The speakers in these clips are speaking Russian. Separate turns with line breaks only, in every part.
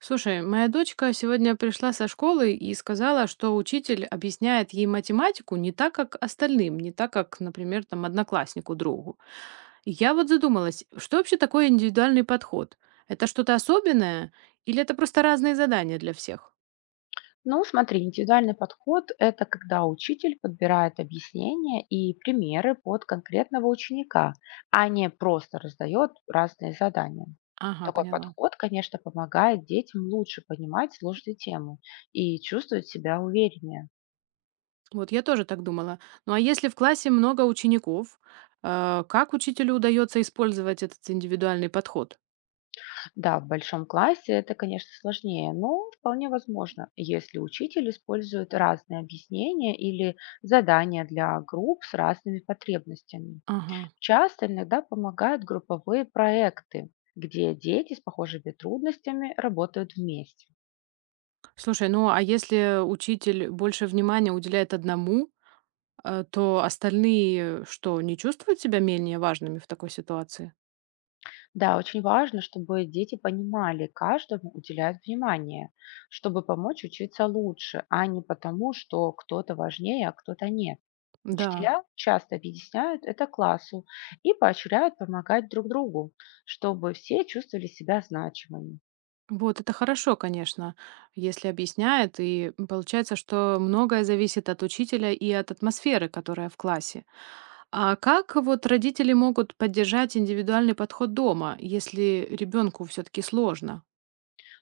Слушай, моя дочка сегодня пришла со школы и сказала, что учитель объясняет ей математику не так, как остальным, не так, как, например, там, однокласснику другу. И я вот задумалась, что вообще такое индивидуальный подход? Это что-то особенное или это просто разные задания для всех?
Ну, смотри, индивидуальный подход– это когда учитель подбирает объяснения и примеры под конкретного ученика, а не просто раздает разные задания.
Ага,
Такой
поняла.
подход, конечно, помогает детям лучше понимать сложные темы и чувствовать себя увереннее.
Вот я тоже так думала. Ну а если в классе много учеников, как учителю удается использовать этот индивидуальный подход?
Да, в большом классе это, конечно, сложнее, но вполне возможно, если учитель использует разные объяснения или задания для групп с разными потребностями.
Ага.
Часто иногда помогают групповые проекты, где дети с похожими трудностями работают вместе.
Слушай, ну а если учитель больше внимания уделяет одному, А, то остальные что, не чувствуют себя менее важными в такой ситуации?
Да, очень важно, чтобы дети понимали, каждому уделяют внимание, чтобы помочь учиться лучше, а не потому, что кто-то важнее, а кто-то нет.
Да.
Учителя часто объясняют это классу и поощряют помогать друг другу, чтобы все чувствовали себя значимыми.
Вот это хорошо, конечно, если объясняет. И получается, что многое зависит от учителя и от атмосферы, которая в классе. А как вот родители могут поддержать индивидуальный подход дома, если ребенку все-таки сложно?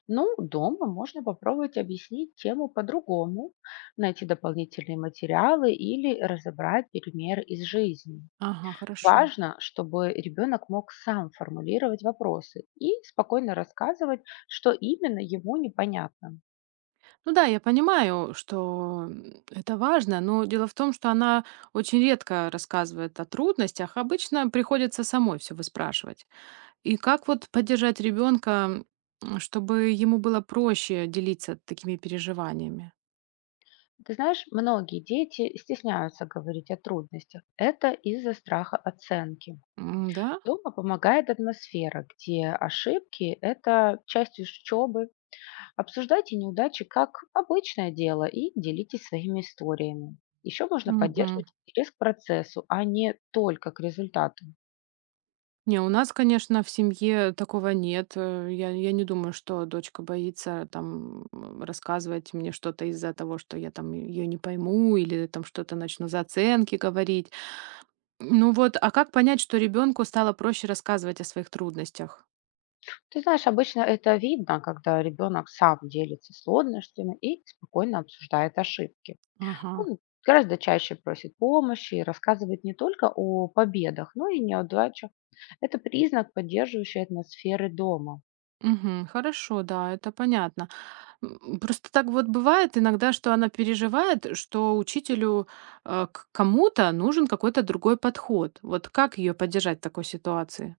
Ну, дома можно попробовать объяснить тему по-другому, найти дополнительные материалы или разобрать пример из жизни.
Ага, хорошо.
Важно, чтобы ребенок мог сам формулировать вопросы и спокойно рассказывать, что именно ему непонятно.
Ну да, я понимаю, что это важно, но дело в том, что она очень редко рассказывает о трудностях, обычно приходится самой все выспрашивать. И как вот поддержать ребенка, чтобы ему было проще делиться такими переживаниями?
Ты знаешь, многие дети стесняются говорить о трудностях. Это из-за страха оценки.
М, да?
Дома помогает атмосфера, где ошибки– это часть учебы. Обсуждайте неудачи как обычное дело и делитесь своими историями. Еще можно
Мгм.
поддерживать интерес к процессу, а не только к результату.
Не, у нас, конечно, в семье такого нет. Я не думаю, что дочка боится там рассказывать мне что-то из-за того, что я там ее не пойму или там что-то начну за оценки говорить. Ну вот, а как понять, что ребенку стало проще рассказывать о своих трудностях?
Ты знаешь, обычно это видно, когда ребенок сам делится сложностями и спокойно обсуждает ошибки.
Ага.
Он гораздо чаще просит помощи и рассказывает не только о победах, но и неудачах. Это признак поддерживающей атмосферы дома.
Мгм. Хорошо, да, это понятно. Просто так вот бывает иногда, что она переживает, что учителю к кому-то нужен какой-то другой подход. Вот как ее поддержать в такой ситуации?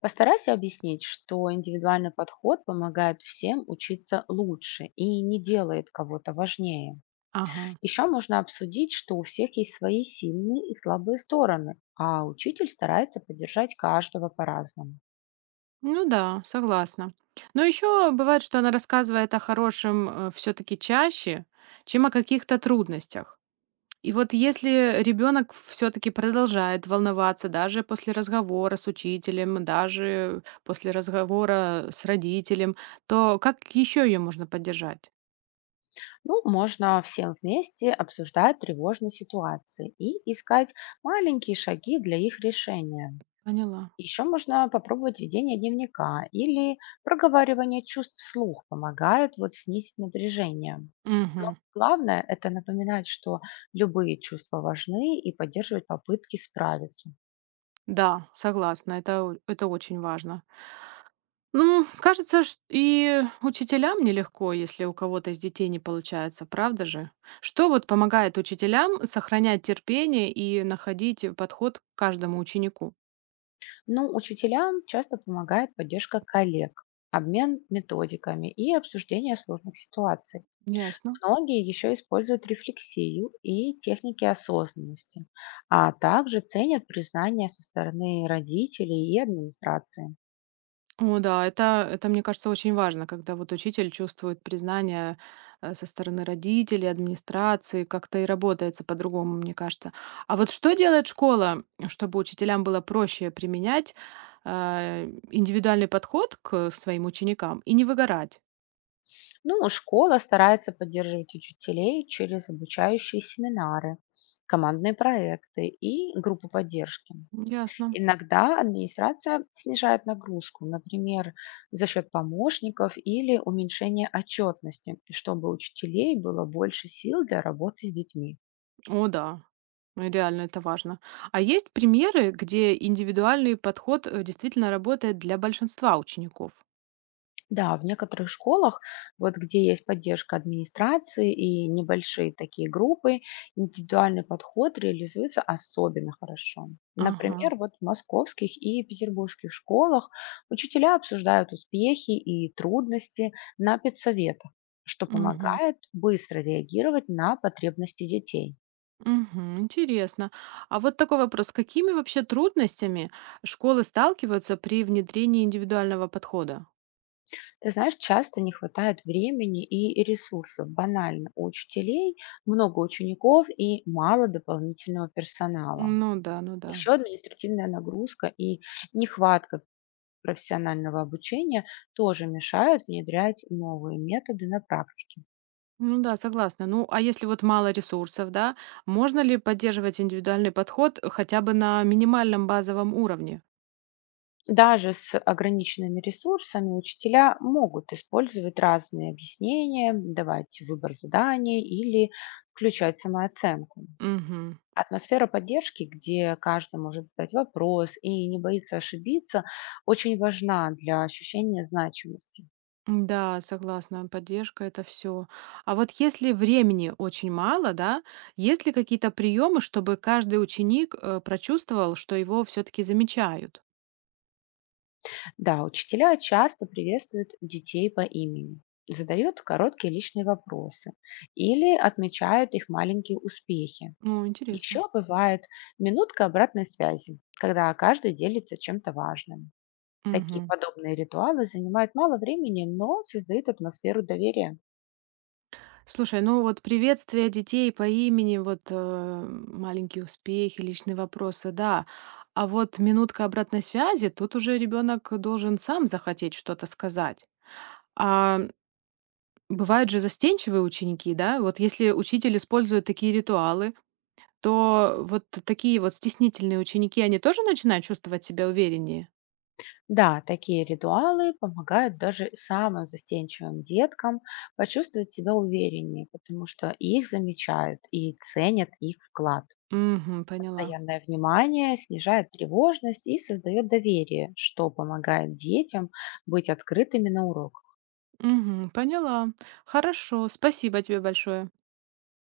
Постарайся объяснить, что индивидуальный подход помогает всем учиться лучше и не делает кого-то важнее.
Ага.
Еще можно обсудить, что у всех есть свои сильные и слабые стороны, а учитель старается поддержать каждого по-разному.
Ну да, согласна. Но еще бывает, что она рассказывает о хорошем все-таки чаще, чем о каких-то трудностях. И вот если ребенок все-таки продолжает волноваться даже после разговора с учителем, даже после разговора с родителем, то как еще ее можно поддержать?
Ну, можно всем вместе обсуждать тревожные ситуации и искать маленькие шаги для их решения.
Поняла.
Еще можно попробовать ведение дневника или проговаривание чувств вслух помогает вот снизить напряжение. Но
Мгм.
главное– это напоминать, что любые чувства важны и поддерживать попытки справиться.
Да, согласна, это, это очень важно. Ну, кажется, и учителям нелегко, если у кого-то из детей не получается, правда же? Что вот помогает учителям сохранять терпение и находить подход к каждому ученику?
Ну, учителям часто помогает поддержка коллег, обмен методиками и обсуждение сложных ситуаций.
Ясно.
Многие еще используют рефлексию и техники осознанности, а также ценят признание со стороны родителей и администрации.
О да, это, мне кажется, очень важно, когда вот учитель чувствует признание, со стороны родителей, администрации, как-то и работается по-другому, мне кажется. А вот что делает школа, чтобы учителям было проще применять, а, индивидуальный подход к своим ученикам и не выгорать?
Ну, школа старается поддерживать учителей через обучающие семинары, командные проекты и группы поддержки.
Ясно.
Иногда администрация снижает нагрузку, например, за счет помощников или уменьшения отчетности, чтобы у учителей было больше сил для работы с детьми.
О да, ну, реально это важно. А есть примеры, где индивидуальный подход, действительно работает для большинства учеников?
Да, в некоторых школах, вот где есть поддержка администрации и небольшие такие группы, индивидуальный подход реализуется особенно хорошо.
Ага,
Например, вот в московских и петербургских школах учителя обсуждают успехи и трудности на педсоветах, что
мгм.
помогает быстро реагировать на потребности детей.
Мгм. Интересно. А вот такой вопрос. С какими вообще трудностями школы сталкиваются при внедрении индивидуального подхода?
Ты знаешь, часто не хватает времени и ресурсов. Банально у учителей много учеников и мало дополнительного персонала.
Ну да, ну да.
Еще административная нагрузка и нехватка профессионального обучения тоже мешают внедрять новые методы на практике.
Ну да, согласна. Ну, а если вот мало ресурсов, да, можно ли поддерживать индивидуальный подход хотя бы на минимальном базовом уровне?
Даже с ограниченными ресурсами учителя могут использовать разные объяснения, давать выбор заданий или включать самооценку.
Мгм.
Атмосфера поддержки, где каждый может задать вопрос и не боится ошибиться, очень важна для ощущения значимости.
Да, согласна, поддержка это все. А вот если времени очень мало, да, есть ли какие-то приемы, чтобы каждый ученик прочувствовал, что его все-таки замечают?
Да, учителя часто приветствуют детей по имени, задают короткие личные вопросы или отмечают их маленькие успехи.
Ну,
Еще
интересно.
бывает минутка обратной связи, когда каждый делится чем-то важным. Такие
Мгм.
подобные ритуалы занимают мало времени, но создают атмосферу доверия.
Слушай, ну вот приветствие детей по имени, вот маленькие успехи, личные вопросы, да. А вот минутка обратной связи, тут уже ребенок должен сам захотеть что-то сказать. А бывают же застенчивые ученики, да? Вот если учитель использует такие ритуалы, то вот такие вот стеснительные ученики, они тоже начинают чувствовать себя увереннее?
Да, такие ритуалы помогают даже самым застенчивым деткам почувствовать себя увереннее, потому что их замечают и ценят их вклад.
Угу, поняла.
Постоянное внимание снижает тревожность и создает доверие, что помогает детям быть открытыми на урок.
Угу, поняла. Хорошо, спасибо тебе большое.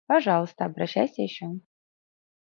Пожалуйста, обращайся еще.